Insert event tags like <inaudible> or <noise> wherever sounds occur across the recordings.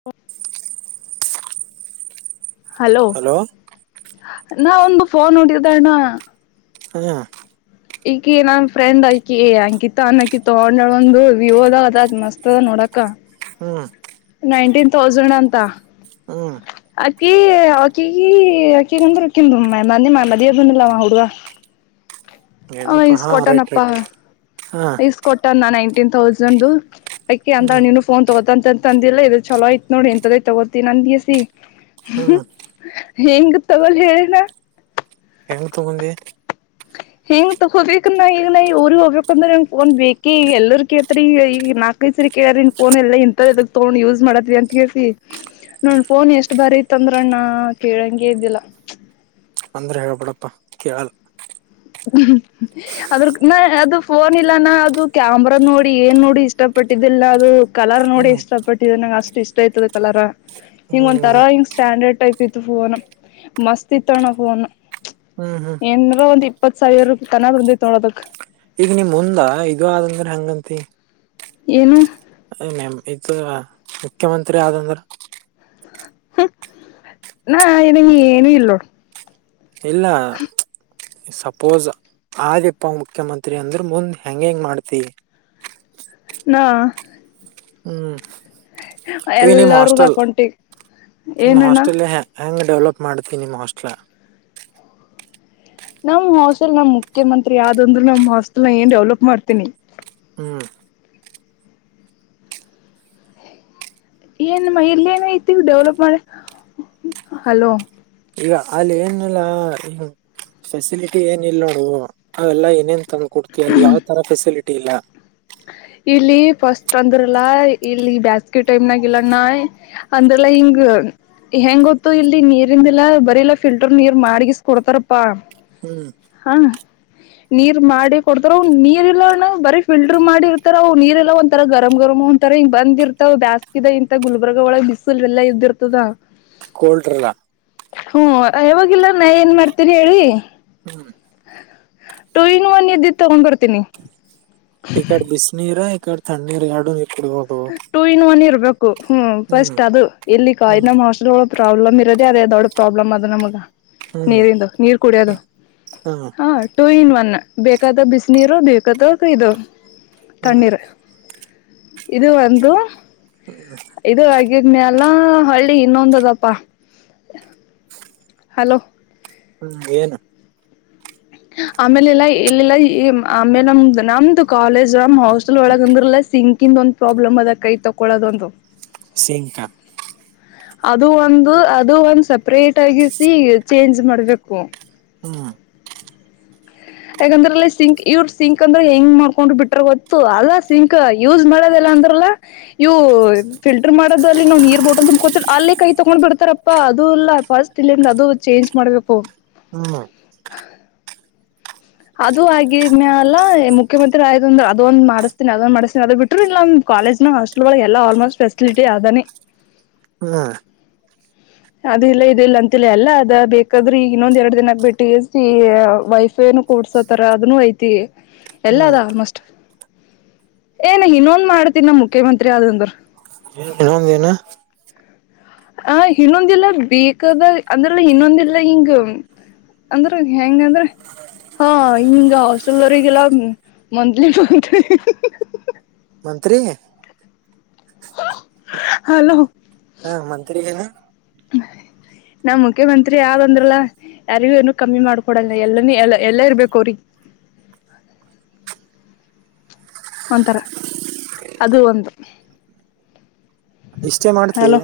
<inaudible> Hello ನಾ ಒಂದು phone ನೋಡಿದ ಅಣ್ಣಾ ಹಾ ಈಕಿ ನನ್ ಫ್ರೆಂಡ್ ಆಯಕಿ ಅಂಕಿತಾ ಅನ್ನಕಿ ತಗೊಂಡ ಒಂದು ವ್ಯೂ ಅದ ಅದ ಅದ್ ಮಸ್ತ್ ಅದ ನೋಡಕ ಹ್ಮ್ ನೈನ್ ಟೀನ್ ತೌಸಂಡ್ ಅಂತ ಹಾ ಕ ಕ ಮ ಬದಿಯ ಬಂದು ಲಾವ ಹುಡುಗ <unintelligible> ಹ ಏನಪ್ಪಾ ಇಸ್ಕ ಹಾ ರೈಟ್ ಕೊಟ್ಟನಪ್ಪಾ ರೈಟ್ ಹಾ ಇಸ್ಕ ಕೊಟ್ಟನ್ ನಾನು ನಾಇಂಟೀನ್ ಥೌಸಂಡ್ ದೂ ಅಕ ಅಂತ ಹ್ಮ್ ನೀನು ಫೋನ್ ತಗೋಂತ ತಂದೆಲ್ಲ ಇದು ಚಲೋ ಆಯ್ ನೋಡಿ ಎಂತದೈ ತಗೋತಿ ನನ್ ದ ಎಸಿ ಹ ಹೆಂಗ ತಗೊಲ್ ಹೇಳನಾ ಹೆಂಗ್ ತಗಂದಿ ಹೆಂಗ ತಗೋಬೇಕ ನ ಈಗ ನ ಇಊ್ರಿಗೆ ಹೋಗಬೇಕ ಅಂದ್ರೆಂಗ ಫೋನ್ ಬೇಕಿ ಎಲ್ಲರ ಕೇತ್ರಿ ಈಗ ನಾಲ್ಕೈಸ ಕೇಳಾರನ್ ಫೋನ್ ಎಲ್ಲ ಇಂತ ಇದಕ್ ತಗೊಂಡ್ ಯೂಸ್ ಮಾಡತ್ವಿ ಅಂತ ಕೇಳಸಿ ನೋ ಫೋನ್ ಎಷ್ಟ್ ಬಾರಿ ಇತ್ತಂದ್ರಣ ಕೇಳಂಂಗಗೆ ಇದಿಲ್ಲ ಅಂದ್ರೆ ಹೇಳ್ಬಿಡಪ್ಪಾ ಕೇಳಲ್ಲ ಅದ್ರ ನ ಅದು ಫೋನ್ ಇಲ್ಲಾನ ಅದು ಕ್ಯಾಮ್ರಾ ನೋಡಿ ಏನ್ ನೋಡಿ ಇಷ್ಟಪಟ್ಟಿದ್ದ ಿಲ್ಲ ಅದು ಕಲರ್ ನೋಡಿ ಹ್ಮ್ ಇಷ್ಟ ಪಟ್ಟಿದೆ ನಂಗೆ ಅಷ್ಟು ಇಷ್ಟ ಆಯತದೆ ಕಲರ್ ಹಿಂಗ ಒಂದ ಹ್ಮ್ ತರಾ ಹಿಂಗ್ ಸ್ಟ್ಯಾಂಡರ್ಡ್ ಟೈಪ್ ಇತ್ತು ಫೋನ್ ಮಸ್ತ್ ಇತ್ತ ಅಣ್ಣ ಫೋನ್ ಹ್ಮ್ ಹ್ಮ್ ಏನರ ಒಂದ್ ಇಪ್ಪತ್ ಸಾವಿರ ರಪಿ ಕನ ಬಂದೈತ್ ನೋಡೋದಕ್ ಈಗ ನಿಮ ಮುಂದ ಇದು ಆದಂಗ್ರ ಹಂಗಂತಿ ಏನು ಮಮ ಇದು ಮುಖ್ಯಮಂತ್ರಿ ಆದಂದ್ರ ನಾ ಇದಗೆ ಏನೂ ಇಲ್ಲೋ ಇಲ್ಲ ಸಪೋಸ್ ಆದಿಪ್ಪ ಮುಖ್ಯಮಂತ್ರಿ ಅಂದ್ರ ಮುಂದ್ ಹೆಂಗ ಹೆಂಗ್ ಮಾಡ್ತಿವಿ <unintelligible> ನಾ ಹ್ಮ್ ಈ ನಿಮ್ ಎಲ್ಲರದ ಹಾಸ್ಟೆಲ್ ಅಕೌಂಟಿಗೆ ನಿಮ್ ಏನಣ್ಣ ಹಾಸ್ಟೆಲ್ ಹೆಂಗ ಡೆವಲಪ್ ಮಾಡ್ತೀನಿ ಮಸ್ಟ್ಲ ನಮ್ ಹಾಸ್ಟೆಲ್ ನಮ್ ಮುಖ್ಯಮಂತ್ರಿ ಯಾವ್ದಂದ್ರು ನಮ್ ಹಾಸ್ಟೆಲ್ ನ ಏನ್ ಡೆವಲಪ್ ಮಾಡ್ತೀನಿ ಹ್ಮ್ ಏನ್ಮ್ಮ ಇಲ್ಲ ಏನಐತಿ ಡೆವಲಪ್ ಮಾಡಿ ಹಲೋ ಈಗ ಅಲ್ಲಿ ಏನಲ್ಲ ಫೆಸಿಲಿಟಿ ಏನ್ ಇಲ್ ನೋಡುವ ಅವೆಲ್ಲಾ ಏನೇನ್ ತಂದ ಕೊಡ್ತಿವಿ ಅಲ್ಲಿ ಯಾವ ತರ ಫೆಸಿಲಿಟಿ ಇಲ್ಲ ಇಲ್ಲಿ ಫಸ್ಟ್ ಅಂದ್ರಲ್ಲ ಇಲ್ಲಿ ಬ್ಯಾಸ್ಗಿ ಟೈಮ್ನಾಗ ಇಲ್ಲಾನ ಅಂದ್ರಲ್ಲಾ ಹಿಂಗ ಹೆಂಗ ಗೊತ್ತು ಇಲ್ಲಿ ನೀರಿಿಂದಲ್ಲಾ ಬರಿಲ್ಲಾ ಫಿಲ್ಟರ್ ನೀರ್ ಮಾಡಗಿಸ ಕೊಡ್ತಾರಪ್ಪಾ ಹ್ಮ್ ಹಾ ನೀರ್ ಮಾಡಿ ಕೊಡ್ತ್ರ ಅವ ನೀರ್ ಇಲ್ಲ ಬರಿೀಫಲ್ ಮಾಡಿರ್ತವು ನೀರ್ ಎಲ್ಲ ಒಂರ ಗರಂ ಗರ್ ಒಂಂತರಂಗ ಬಂದಿರ್ತಾವ ಬಸ್ಕಿದ ಇಂತ ಗುಲ್ಬರ್ಗ ಒಳಗ್ ಬ್ ಲ್ಲ ಎದುರ್ತದಾ ಕೂಟ್ರಿಲ್ಲ ಹ್ಮ್ ಯಾವವಾಗಿಲ್ಲ ನಾ ಏನ್ ಮಾಡ್ತೀನಿ ಹೇಳಿ ಹ್ಮ್ ಟೂ ಇನ್ ಒನ್ ಇದ್ದು ತಗೊಂಡ್ ಬರ್ತವಿ ಇ ಕಡೆ ಬಿಸ್ಣೀರ ಈಕಡೆ ಥ್ಣೀರು ಹಡು ಇ ಟೂ ಇನ್ ಒನ್ ಇರ್ಬೇಕು ಹ್ಮ್ ಫಸ್ಟ್ ಅದು ಎಲ್ಲಿ ಕಾಯಿ ಹ್ಮ್ ನಮ್ಮ ಹಸ್ಳ ಪ್ರಾಬ್ಲಮ್ ಇರೋದೆ ಅದೇ ದೊಡ್ಡ ಪ್ರಾಬ್ಲ್ ಅ ನಮಗೆ ಹ್ಮ್ ನೀರಿಂದು ನೀರ್ ಕುಡಿಯದು ಹ್ಮ್ ಹಾ ಟೂ ಇನ್ ಒನ್ ಬೇಕಾದ ಬಿಸಿನೀರು ಬೇಕಾದ ಕೈದು ಹ್ಮ್ ಇದು ಒಂದು ಹ್ಮ್ ಹಗಿದ್ಮೆ ಎಲ್ಲಾ ಹಳ್ಳಿ ಇನ್ನೊಂದದಪ್ಪಾ ಹಲೋ ಹ್ಮ್ ಏನು ಆಮೇಲೆ ಎಲ್ಲಾ ಇಲ್ಲಲ್ಲಾ ಆಮೇಲೆ ನಮ್ದ ನಮ್ದು ಕಾಲೇಜ್ ನಮ್ ಹಾಸ್ಟೆಲ್ ಒಳಗ ಅಂದ್ರಲ್ಲ ಸಿಂಕಿಂದು ಒಂದು ಪ್ರಾಬ್ಲಮ್ ಅದ ಕೈ ತೊಕೊಳ್ಳಳೋದ ಒಂದು ಸಿಂಕ ಅದು ಒಂದು ಅದು ಒಂದು ಸಪ್ರೇಟ್ ಆಗಿಸಿ ಚೇಂಜ್ ಮಾಡ್ಬೇಕು ಹ್ಮ <inaudible> ಯಾಕಂದ್ರಲ್ಲಿ ಸಿಂಕ್ ಇವ್ರ ಸಿಂಕ್ ಅಂದ್ರೆ ಹೆಂಗ ಮಾಡ್ಕೊಂಡ್ ಬಿಟ್ರ ಗೊತ್ತು ಅಲ್ಲ ಸಿಂಕ್ ಯೂಸ್ ಮಾಡದಲ್ಲ ಅಂದ್ರೆ ಇವು ಫಿಲ್ಟರ್ ಮಾಡೋಲ್ಲಿ ನವು ನೀರ ಬೋಟಲ್ ತುಂಬಕತವಿ ಅಲ್ಲಿ ಕೈ ತಕ್ಕೊಂಡು ಬಿಡ್ತಾರಪ್ಪಾ ಅದು ಇಲ್ಲ ಫಸ್ಟ್ ಇಲ್ಲಿಂದ ಅದು ಚೇಂಜ್ ಮಾಡ್ಬೇಕು. ಹ್ಮ ಅದು ಆಗಿದ್ಯ ಅಲ್ಲ ಮುಖ್ಯಮಂತ್ರಿ ಆಯ ಅಂದ್ರ ಅದೊಂದ್ ಮಾಡಿಸ್ತನಿ ಅದೊಂದ ಮಾಡಿಸ್ತನಿ ಅದ್ ಬಿಟ್ರರು ಇಲ್ಲ ಕಾಲೇಜ್ ನ ಹಾಸ್ಟಲ್ ಳ ಎಲ್ಲ ಆಲ್ಮೋಸ್ಟ ಪೆಸಿಲಿಟಿ ಅದನಿ ಹಾ ಅದ ಇಲ್ಲ ಇದ ಇಲ್ಲ ಅಂತಿಲ್ಲ ಎಲ್ಲ ಅದ ಬೇಕಾದ್ರೆ ಈಗ ಇನ್ನೊಂದ ಎರಡ ದಿನಕ ಬಿಟ್ಟು ವೈ ಫೈ ನು ಕೋಡ್ಸೋತರ ಅದನುೂ ಐತಿ ಎಲ್ಲ ಅದ ಹ್ಮ್ ಆಲ್ಮೋಸ್ಟ್ ಏನ್ ಇನ್ನೊಂದ ಮಾಡ್ತನ ನಮ ಮುಖ್ಯಮಂತ್ರಿ ಆದಂದ್ರ. ಇನ್ನೊಂದು ಏನೂ ಆ ಇನ್ನೊಂದಲ್ಲ ಬೇಕಾದ ಅಂದ್ರೆಲ್ಲ ಇನ್ನೊಂದಲ್ಲ ಹಿಂಗ ಅಂದ್ರ ಹೆಂಗಂದ್ರ ಹಾ ಹಿಂಗ ಹಾಸ್ಟೆಲ ದವರಿಗಿ ಎಲ್ಲ ಮಂತ್ಲಿ ಮಂತ್ಲಿ ಮಂತ್ರಿ ಹಲೋ ಹಾ ಮಂತ್ರಿ ಏನ ನಾ ಮುಖ್ಯಮಂತ್ರಿ ಆಗ ಅಂದ್ರಲ್ಲ ಯಾರಿಗೂ ಏನು ಕಮ್ಮಿ ಮಾಡ್ಕೊಡಲ್ಲ ಎಲ್ಲನು ಎಲ್ಲ ಇರ್ಬೇಕು ಅವ್ರಿಗೆ <inaudible> ಒಂಥರ ಅದು ಒಂದು ಇಷ್ಟೇ ಮಾಡ್ತಿ ಹಲೋ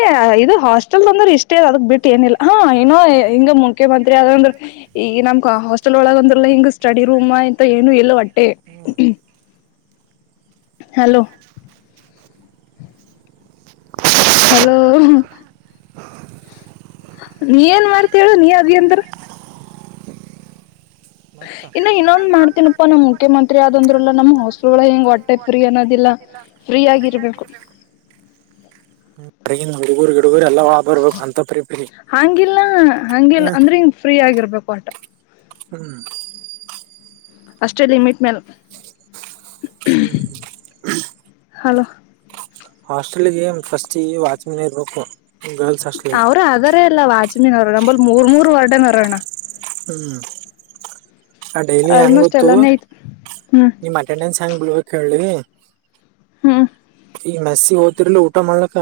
ಏ ಇದು ಹಾಸ್ಟೆಲ್ದ ಅಂದ್ರೆ ಇಷ್ಟೇ ಅ ಅದಕ್ ಬಿಟ್ಟು ಏನಿಲ್ಲ ಹಾ ಏನೋ ಹಿಂಗ ಮುಖ್ಯಮಂತ್ರಿ ಆದಂದ್ರ. ಈ ನಮ್ ಕ ಹಾಸ್ಟೆಲ್ ಒಳಗ ಅಂದ್ರಲ್ಲ ಹಿಂಗ ಸ್ಟಡಿ ರೂಮ್ ಇಂತ ಏನು ಎಲ್ಲ ಒಟ್ಟೆ ಹು ಹಲೋ ಹಲೋ ನೀ ಏನ್ ಮಾಡ್ತಿ ಹೇಳು ನಿ ಅದಿ ಅಂದ್ರ ಮತ್ತೆ ಇನ್ನು ಇನ್ನೊಂದ್ ಮಾಡ್ತನಪ್ಪಾ ನಮ ಮುಖ್ಯಮಂತ್ರಿ ಆದಂದ್ರಲ್ಲ ನಮ್ಮ್ ಹ ಹೊಸ್ಟೆಲ್ಗಳ ಹೆಂಗ್ ವಟ್ಟೆ ಫ್ರೀ ಅನ್ನೋದಿಲ್ಲ. ಫ್ರೀ ಆಗಿರ್ಬೇಕು ಟ್ರೈನ್ ಹುಡುಗರು ಗಿಡಗುರು ಎಲ್ಲಾ ಒಳ ಬರ್ಬೇಕು ಅಂತ ಫ್ರೀ ಫ್ರೀ ಎಲ್ಲ ಹಂಗಿಲ ಅಂದ್ರೆ ಹಿಂಗ್ ಫ್ರೀ ಆಗಿರ್ಬೇಕು ಆಟ ಹ್ಮ್ ಅಷ್ಟೇ ಲಿಮಿಟ್ ಮ್ಯಾಲೆ ಹ್ಮ್ ಹಲೋ ಹಾಸ್ಟೆಲ್ಗೆ ಫಸ್ಟ್ಗೆ ವಾಚ್ಮನ್ ಇರ್ಬೇಕು. ಗರ್ಲ್ಸ್ ಹಾಸ್ಟೆಲ್ಗೆ ಅವ್ರ ಅದಾರ ಎಲ್ಲ ವಾಚ್ ಮ್ಯಾನ್ ನಂಬಲಿ ಮೂರ್ ಮೂರ್ ವರ್ಡನ ಹಾರ ಅಣ್ಣಾ ಹ್ಮ್ ಆ ಡೈಲಿ ಹೆಂಗ ಆಲ್ಮೋಸ್ಟ್ ಗೊತ್ತು ಎಲ್ಲಾನೇ ಐತ್ ಹ್ಮ್ ನಿಮ್ ಅಟೆಂಡೆನ್ಸ್ ಹೆಂಗ್ ಬಿಳಬೇಕ ಹೇಳಿ ಹ್ಮ್ ಈ ಮೆಸ್ಸಿಗೆ ಓತಿರ್ಲ ಊಟ ಮಾಡ್ಲಕ್ಕ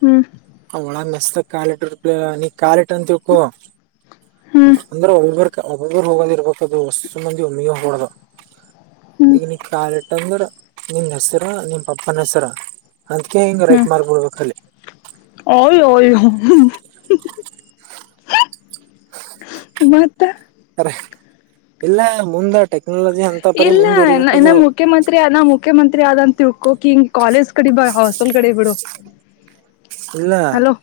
ಹ್ಮ್ ಅವ ಅವಳ ಮೆಸ್ ಕಾಲಿಟ್ಟ ಕಾಲಿಟ್ಟಂತಕ್ಕು ಹ್ಮ್ ಅಂದ್ರೆ ಒಬರು ಒಬ್ರು ಹೋಗದ ಇರ್ಬೇಕ ಅದು ಹೊಸ ಮಂದಿ ಒಮ್ಮಿಗೆ ಹೋಗಬಾರ್ದ ಹ್ಮ್ ಈಗ ನೀ ಕಾಲಿಟ್ಟ ತಂದ ಇಡ ನಿನ್ ಹೆಸರ ನಿಮ್ ಪಪ್ಪನ್ ಹೆಸರ ಅತ್ಕ ಹಿಂಗ ರೈಟ್ ಮಾರ್ಕ್ ಬಿಡ್ಬೇಕಲ್ಲಿ ಓಯ ಓಯ ಮತ್ತ ಇಲ್ಲ ಮುಂದ ಟೆಕ್ನಾಲಜಿ ಅಂತ ಪರಿ ಇಲ್ಲ ಇ ನ ಮುಂದುವರಿಬೇಕದು ಮುಖ್ಯಮಂತ್ರಿ ನಾ ಮುಖ್ಯಮಂತ್ರಿ ಆದಂತ ತಿಳ್ಕೋಕಿಂಗ್ ಕಾಲೇಜ್ ಕಡೆ ಬ ಹಾಸ್ಟೆಲ್ ಕಡೆ ಬಿಡು ಇಲ್ಲ ಹಲೋ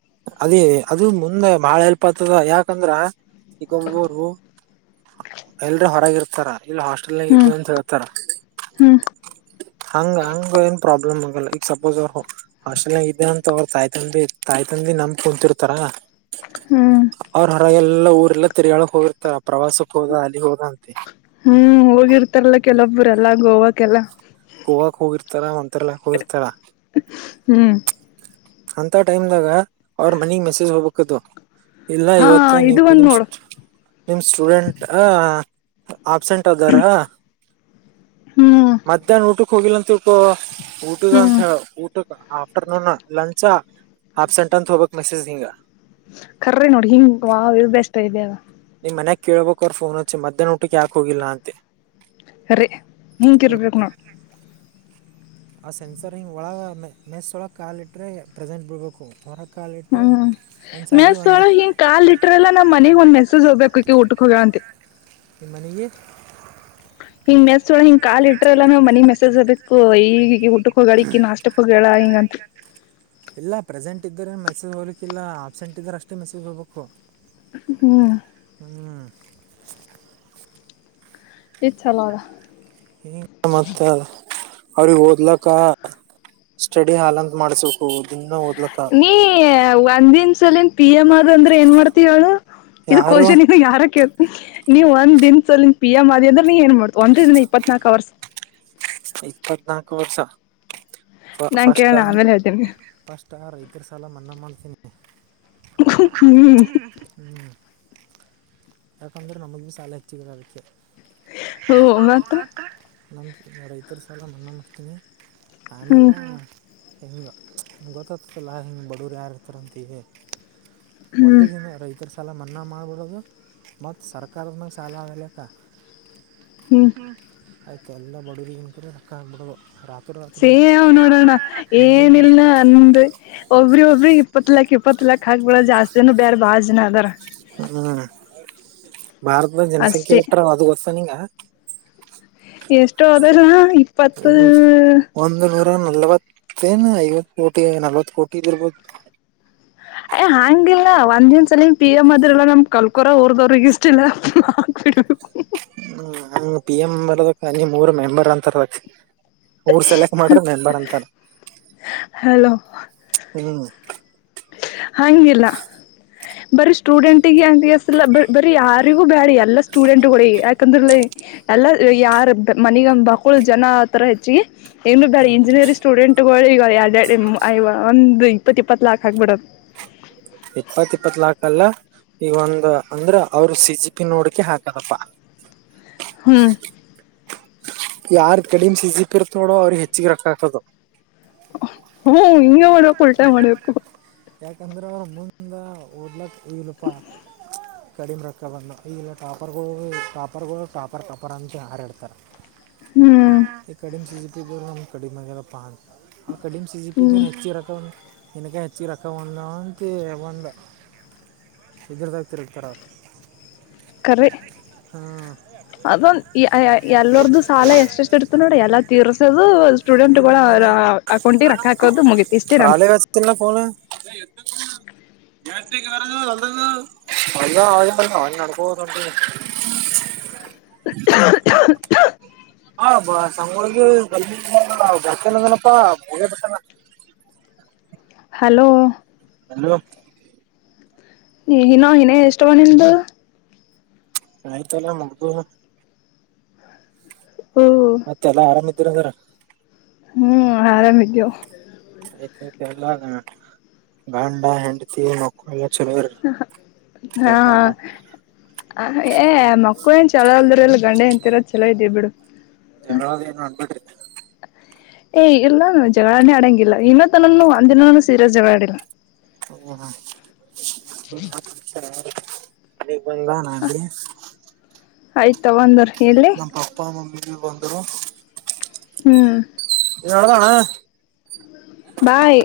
ಅದ ಅದು ಮುಂದೆ ಬಾಳ ಎಲ್ಪ್ ಆತದ ಯಾಕಂದ್ರ ಈ <unintelligible> ಗೊರು ಎಲ್ರ ಹೊರಗಿರ್ತಾರ ಇಲ್ಲಿ ಹಾಸ್ಟೆಲ್ ನಾಗ ಹ್ಮ್ ಇದ್ವಿ ಅಂತ ಹೇಳ್ತಾರ ಹ್ಮ್ ಹಂಗ ಹಂಗ ಏನ್ ಪ್ರಾಬ್ಲಮ್ ಲ್ಲ ಈಗ ಸಪೋಸ್ ಹಾಸ್ಟೆಲ್ ನಾಗ ಇದ್ದ ಅಂತ ಅವ್ರ ತಾಯ್ತಂದಿ ತಾಯ್ತಂದಿ ನಂಬಿ ಕುಂತಿರ್ತಾರ ಹ್ಮ್ ಏಲ್ಲ ಊರೆಲ್ಲ ತಿರಿಗಾಳಕ್ ಹೋಗಿರ್ತಾರ ಪ್ರವಾಸಕ್ ಹೋಗ ಅಲ್ಲಿ ಹೋಗ ಹ್ಮ್ ಹೋಗಿರ್ತಾರಲ್ಲ ಕೆಲವೊಬ್ಬ್ರ ಎಲ್ಲ ಗೋವಾಕ್ಕೆಲ್ಲ ಇರ್ತರ ಒಂತ <unintelligible> ಇರ್ತಾರ ಹ್ ಅಂತ ಟೈಮ್ ದಾಗ ಅವ್ರ ಮನಿಗ್ ಮೆಸೇಜ್ ಹೋಗ್ಬೇಕದು ಇಲ್ಲ ಹಾ ಇವತ್ತು ನಿಮ ಇದು ಒಂದ್ ನಿಮ್ ನೋಡು ನಿಮ್ ಸ್ಟೂಡೆಂಟ್ ಅ ಆಬ್ಸೆಂಟ್ ಆದದಾರ ಹ್ಮ್ ಮಧ್ಯಾಹ್ನ ಊಟಕ್ ಹೋಗಿಲ್ಲ ಅಂತಿಳ್ಕು ಊಟಗ ಅಂತ ಹ್ಮ್ ಊಟಕ ಆಫ್ಟರ್ನೂನ್ ಲಂಚ ಹಪ್ಸೆಂಟಂತ ಹೋಗುತ್ತೆ ಮೆಸೇಜ ನಿಂಗ ಕರ್ರಿ ನೋಡಿ ಹಿಂಗ್ ವಾವ್ ಬೆಸ್ಟ್ ಐಡಿಯಾ ಇದಲ್ಲ ಮನ್ಯಕ್ ಕೇಳ್ಬೇಕ ಅವ್ರ ಫೋನ್ ಹಚ್ಚಿ ಮಧ್ಯಾನ ಊಟಕ್ಕೆ ಯಾಕ್ ಹೋಗಿಲ್ಲ ಅಂತೆ <unintelligible> ನಿಂಕಿರಬೇಕು ನೋಡು ಆ ಸೆನ್ಸರ್ ಹಿಂಗ್ ಒಳ ಮೆಸ್ ಒಳಗ್ ಕಾಲಿಟ್ರೆ ಪ್ರೆಸೆಂಟ್ ಬಿಡ್ಬೇಕು ಹೊರ ಹ್ಮ್ ಮೆಸ್ನೊಳಗ್ ಹಿಂಗ್ ಕಾ ಇಟ್ರಲ್ಲಾ ನಮ್ ಮನೆಗ್ ಒಂದ್ ಮೆಸೇಜ್ ಹೋಗ್ಬೇಕು ಈಕೆ ಊಟಕ್ ಹೋಗ್ಯಳಂತಿ ನಿನಗೆ ಹಿಂಗ ಮೆಸ್ನೊಳಿಗೆ ಹಿಂಗ್ ಕಾಲ್ ಇಟ್ಟ್ರ ಎಲ್ಲ ನಮ್ ಮನಿಗೆ ಮೆಸೇಜ್ ಹೋಗ್ಬೇಕು ಈಗ <unintelligible> ಗಳಿಕಿ ನಾಷ್ಟಕ್ಕ ಹೇಳ ಹಿಂಗಂತ ಇಲ್ಲ ಪ್ರೆಸೆಂಟ್ ಇದ್ದರೆ ಮೆಸೇಜ್ ಹೋಗ್ಲಿಕ್ಕಿಲ್ಲ ಆಬ್ಸೆಂಟ್ ಇದ್ದಾರೆ ಅಷ್ಟೇ ಮೆಸೇಜ್ ಹೋಗ್ಬೇಕು ಹ್ಮ್ ಹ್ಮ್ ಇದ್ ಚಲೋಅದ ಇಗ ಮತ್ತ ಅವ್ರಿಗೆ ಓದ್ಲಕ್ಕ ಸ್ಟಡಿ ಹಾಲ್ ಅಂತ ಮಾಡ್ಸು ನೀ ಒಂದಿನ್ ಸಲಿನ್ ಪಿ ಎಮ್ ಆಗ ಅಂದ್ರೆ ಏನ್ ಮಾಡ್ತಹೇಳು ಇದು ಯಾರು ಕ್ವೆಷನ್ ನೀನ್ನ ಯಾರೇ ನೀವ್ ಒಂದಿನ್ ಸಲ ಪಿ ಎಂ ಆದಿ ಅನ್ರ ನೀ ಏನ್ ಮಾಡ್ತವ ಒಂದ ದಿನ ಇಪ್ಪತ್ನಾಲ್ಕು ವರ್ಷ ಇಪ್ಪತ್ನಾಲ್ಕು ವರ್ಷ ನಾನ್ ಫಸ್ಟ್ ಕೇಳಣ ಆಮೇಲೆ ಹೇಳ್ತೀನಿ ಅ ರೈತರ ಸಾಲ ಮನ್ನಾ ಮಾಡ್ತೀನಿ ಹ್ಮ ಹ್ಮ್ ಹ್ಮ್ ಯಾಕಂದ್ರೆ ನಮಗೆ ಈ ಸಾಲ ಹೆಚ್ಚಿಗೆದಾಗುತ್ತೆ ಹೂ ಮತ್ತ ನಮ್ಮ ರೈತರು ಸಾಲ ಮನ್ನ ಮಾಡಿಸ್ತೀನಿ ಹ್ಮ್ ಆಮೇಲೆ ಹಿಂಗ ಗೊತ್ತತ್ತಲ್ಲ ಹಿಂಗೆ ಬಡವರು ಯಾರು ಇರ್ತಾರಂತಿ ಹ್ಮ್ ಒಂದೇ ದಿನ ರೈತರ್ ಸಾಲ ಮನ್ನಾ ಮಾಡ್ಬಿರೋದು ಮತ್ತು ಸರ್ಕಾರದ ಮೇಲೆ ಸಾಲ <unintelligible> ಹ್ಮ್ ಹ್ಮ ಆಯ್ತು ಎಲ್ಲ <unintelligible> ರಕ್ಕ <unintelligible> ರಾತ್ ಸೇವ್ ನೋಡೋಣ ಏನಿಲ್ಲಾ ಅಂದ ಒಬ್ರಿ ಒಬ್ರ ಇಪ್ಪತ್ ಲಾಕ್ ಇಪ್ಪ <unintelligible> ಇಪ್ಪತ್ ಲಕ್ ಹಾಕ್ಬಳ ಜಾಸ್ತಿ ನು ಬೇರೆ ಬಾಹಳ ಜನ ಅದರ ಹ್ಮ್ ಭಾರತದ ಜನಸಂಖ್ಯೆ ಅಷ್ಟೇ <unintelligible> ಅದು ಗೊತ್ತಾ ನಿಂಗ ಎಷ್ಟೋ ಹದಲ್ಲ ಇಪ್ಪತ್ತು ನಲ್ವತ್ತ ಏನ್ ಐವತ್ ಕೋಟಿ ನಲ್ವತ್ ಕೋಟಿ ಬರ್ಬೋದು ಹಾಂಗಿಲ್ಲ ಒಂದ ದಿನ ಸಲ ಪಿ ಎಂ ಅದ್ರಿಯಲ್ಲ ನಮ್ ಕಲ್ಕೊರ ಊರ್ದವ್ರರು ಇಷ್ಟಿಲ್ಲ ಪಾ <unintelligible> ನಾನ್ ಪಿ ಎಂ ಬರ್ಬೇಕು ಅಲ್ಲಿ ಮೂರ್ ಮೆಂಬರ್ ಅಂತರ್ದಕ್ ಊರ್ ಸೆಲೆಕ್ಟ್ ಮಾಡ್ರ ಮೆಂಬರ್ ಅಂತರ ಹಲೋ ನಿಮ್ ಹಂಗಿಲ್ಲ ಬರಿ ಸ್ಟೂಡೆಂಟಿಗಾ <unintelligible> ಸಲ್ಲ ಬರಿ ಯಾರಿಗೂ ಬ್ಯಾರೆ ಅಲ್ಲ ಎಲ್ಲ ಸ್ಟೂಡೆಂಟ್ ಗೋಳ ಯಾಕೆಂದಲ್ಲಾ ಎಲ್ಲಾ ಯಾರ ಮನಿಗಂದ ಬಕ್ಕಳ ಜನ ಆತರ ಹೆಚ್ಚಿಗೆ ಏನ್ ಬೇಡ ಹ್ಮ್ ಇಂಜಿನಿಯರಿಂಗ್ ಸ್ಟೂಡೆಂಟ್ಗಳು ಈಗ ಎರಡೆಡುಯವ ಒಂದಂದು ಇಪ್ಪತ್ ಇಪ್ಪತ್ತು ಲಾಕ್ ಹಾಕ್ಬಿಡದು ಇಪ್ಪತ್ ಇಪ್ಪತ್ ಲಾಕ್ ಅಲ್ಲಾ ಈ ಒಂದ ಅಂದ್ರ ಅವರು ಸಿಸಿಟಿವಿ ನೋಡ್ಕೆ ಹಾಕದಪ್ಪ ಹ್ಮ್ ಯಾರ ಕಡಿಮೆ ಸಿಸಿವಿ ಇರ್ತದೆ ನೋಡು ಅವ್ರ ಹೆಚ್ಚಗ ರೊಕ್ಕ ಹಾಕುದ ಹ್ಮ ಹಿಂಗೆ ಮಾಡಬೆಕ್ ಉಲ್ಟಾ ಮಾಡ್ಬೇಕು. ಯಾಕಂದ್ರೆ ಅವರು ಮುಂದೆ ಓದ ಲಾಕ್ ಐ ರೂಪಾ ಕಡಿಮೆ ರೊಕ್ಕ ಬಂದು ಈಗಲ್ಲ ಟಾಪರ್ಗಳು ಟಾಪರ್ಗಳು ಟಾಪರ್ ಟಾಪರ್ ಅಂತ ಹಾರ್ಯಾಡತಾರ. ಹ್ಮ್ ಹಾ ಕಡಿಮಿ ಸೀಜಮ್ಮ ಕಡಿಮ ವ ಪನ್ ಆ ಕಡಿಮ ಸಿ ಸಿ ಪಿ ಹ್ಮ್ ಬೆನ ಹೆಚ್ಚಚಿ ಇಕ್ಕೆ ಹೆಚ್ಚ ರೊಕ್ಕ ಒಂದಂತ ಒಂದ <unintelligible> ಕರೆ ಅದೊಂದ ಎಲ್ಲಾದ್ರೂ ಸಾಲ ಎಷ್ಟ ಎಷ್ಟ ಇರ್ತದ ನೋಡ್ರಿ ಎಲ್ಲ ಅಕೌಂಟಿಗೆ ರೊಕ್ಕ ಫೋನ್ ಹಾಕೋದು ಮುಗಿತಿ ಇಷ್ಟೇ ನಂದು <unintelligible> <unintelligible> <unintelligible> <inaudible> <unintelligible> <unintelligible> ಹಲೋ ಹಲೋ ಇನೋ ಇನೇ ಎಷ್ಟ ಅವು ನಿಂದು ಆಯ್ತಲ್ಲಾ ಮುಗದದ್ ಓ ಮತ್ತೆಲ್ಲಾ ಆರಾಮ್ ಇದೀರ ಹಂಗಾರ ಹ್ಮ್ ಆರಾಮಿದವ ಎಲ್ಲಾ ಗಂಡಾ, ಹೆಂಡತಿ, ಮಕ್ಕಳು, ಚಲೋ ಇರ್ರಿ ಹಾ ಜಗಳ ಅ ಏ ಮಕ್ಕಳು ಏನ್ ಚಲೋ ಅಲ್ದ್ರು ಎಲ್ಲ ಗಂಡಾ ಹೆಂಡ್ತಿ ರೋ ಚಲೋ ಇದೇವಿ ಬಿಡು <unintelligible> ಏನು ಅಂದಬಿಟ್ರ ಏನ್ ಇಲ್ಲಾನು ಜಗಳಾನೇ ಆಡಂಗಿಲ್ಲ ಇನ್ನುತ್ತನ್ ನಾನು ಒಂದಿನಾನು ಸೀರಿಯಸ್ ಜಗಳ ಆಡಿಲ್ಲ ಹ್ಮ ಆಯ್ತ <unintelligible> ಒಂದರ್ ಎಲ್ಲಿ <unintelligible> ಹ್ಮ್ <unintelligible> ಬಾಯ್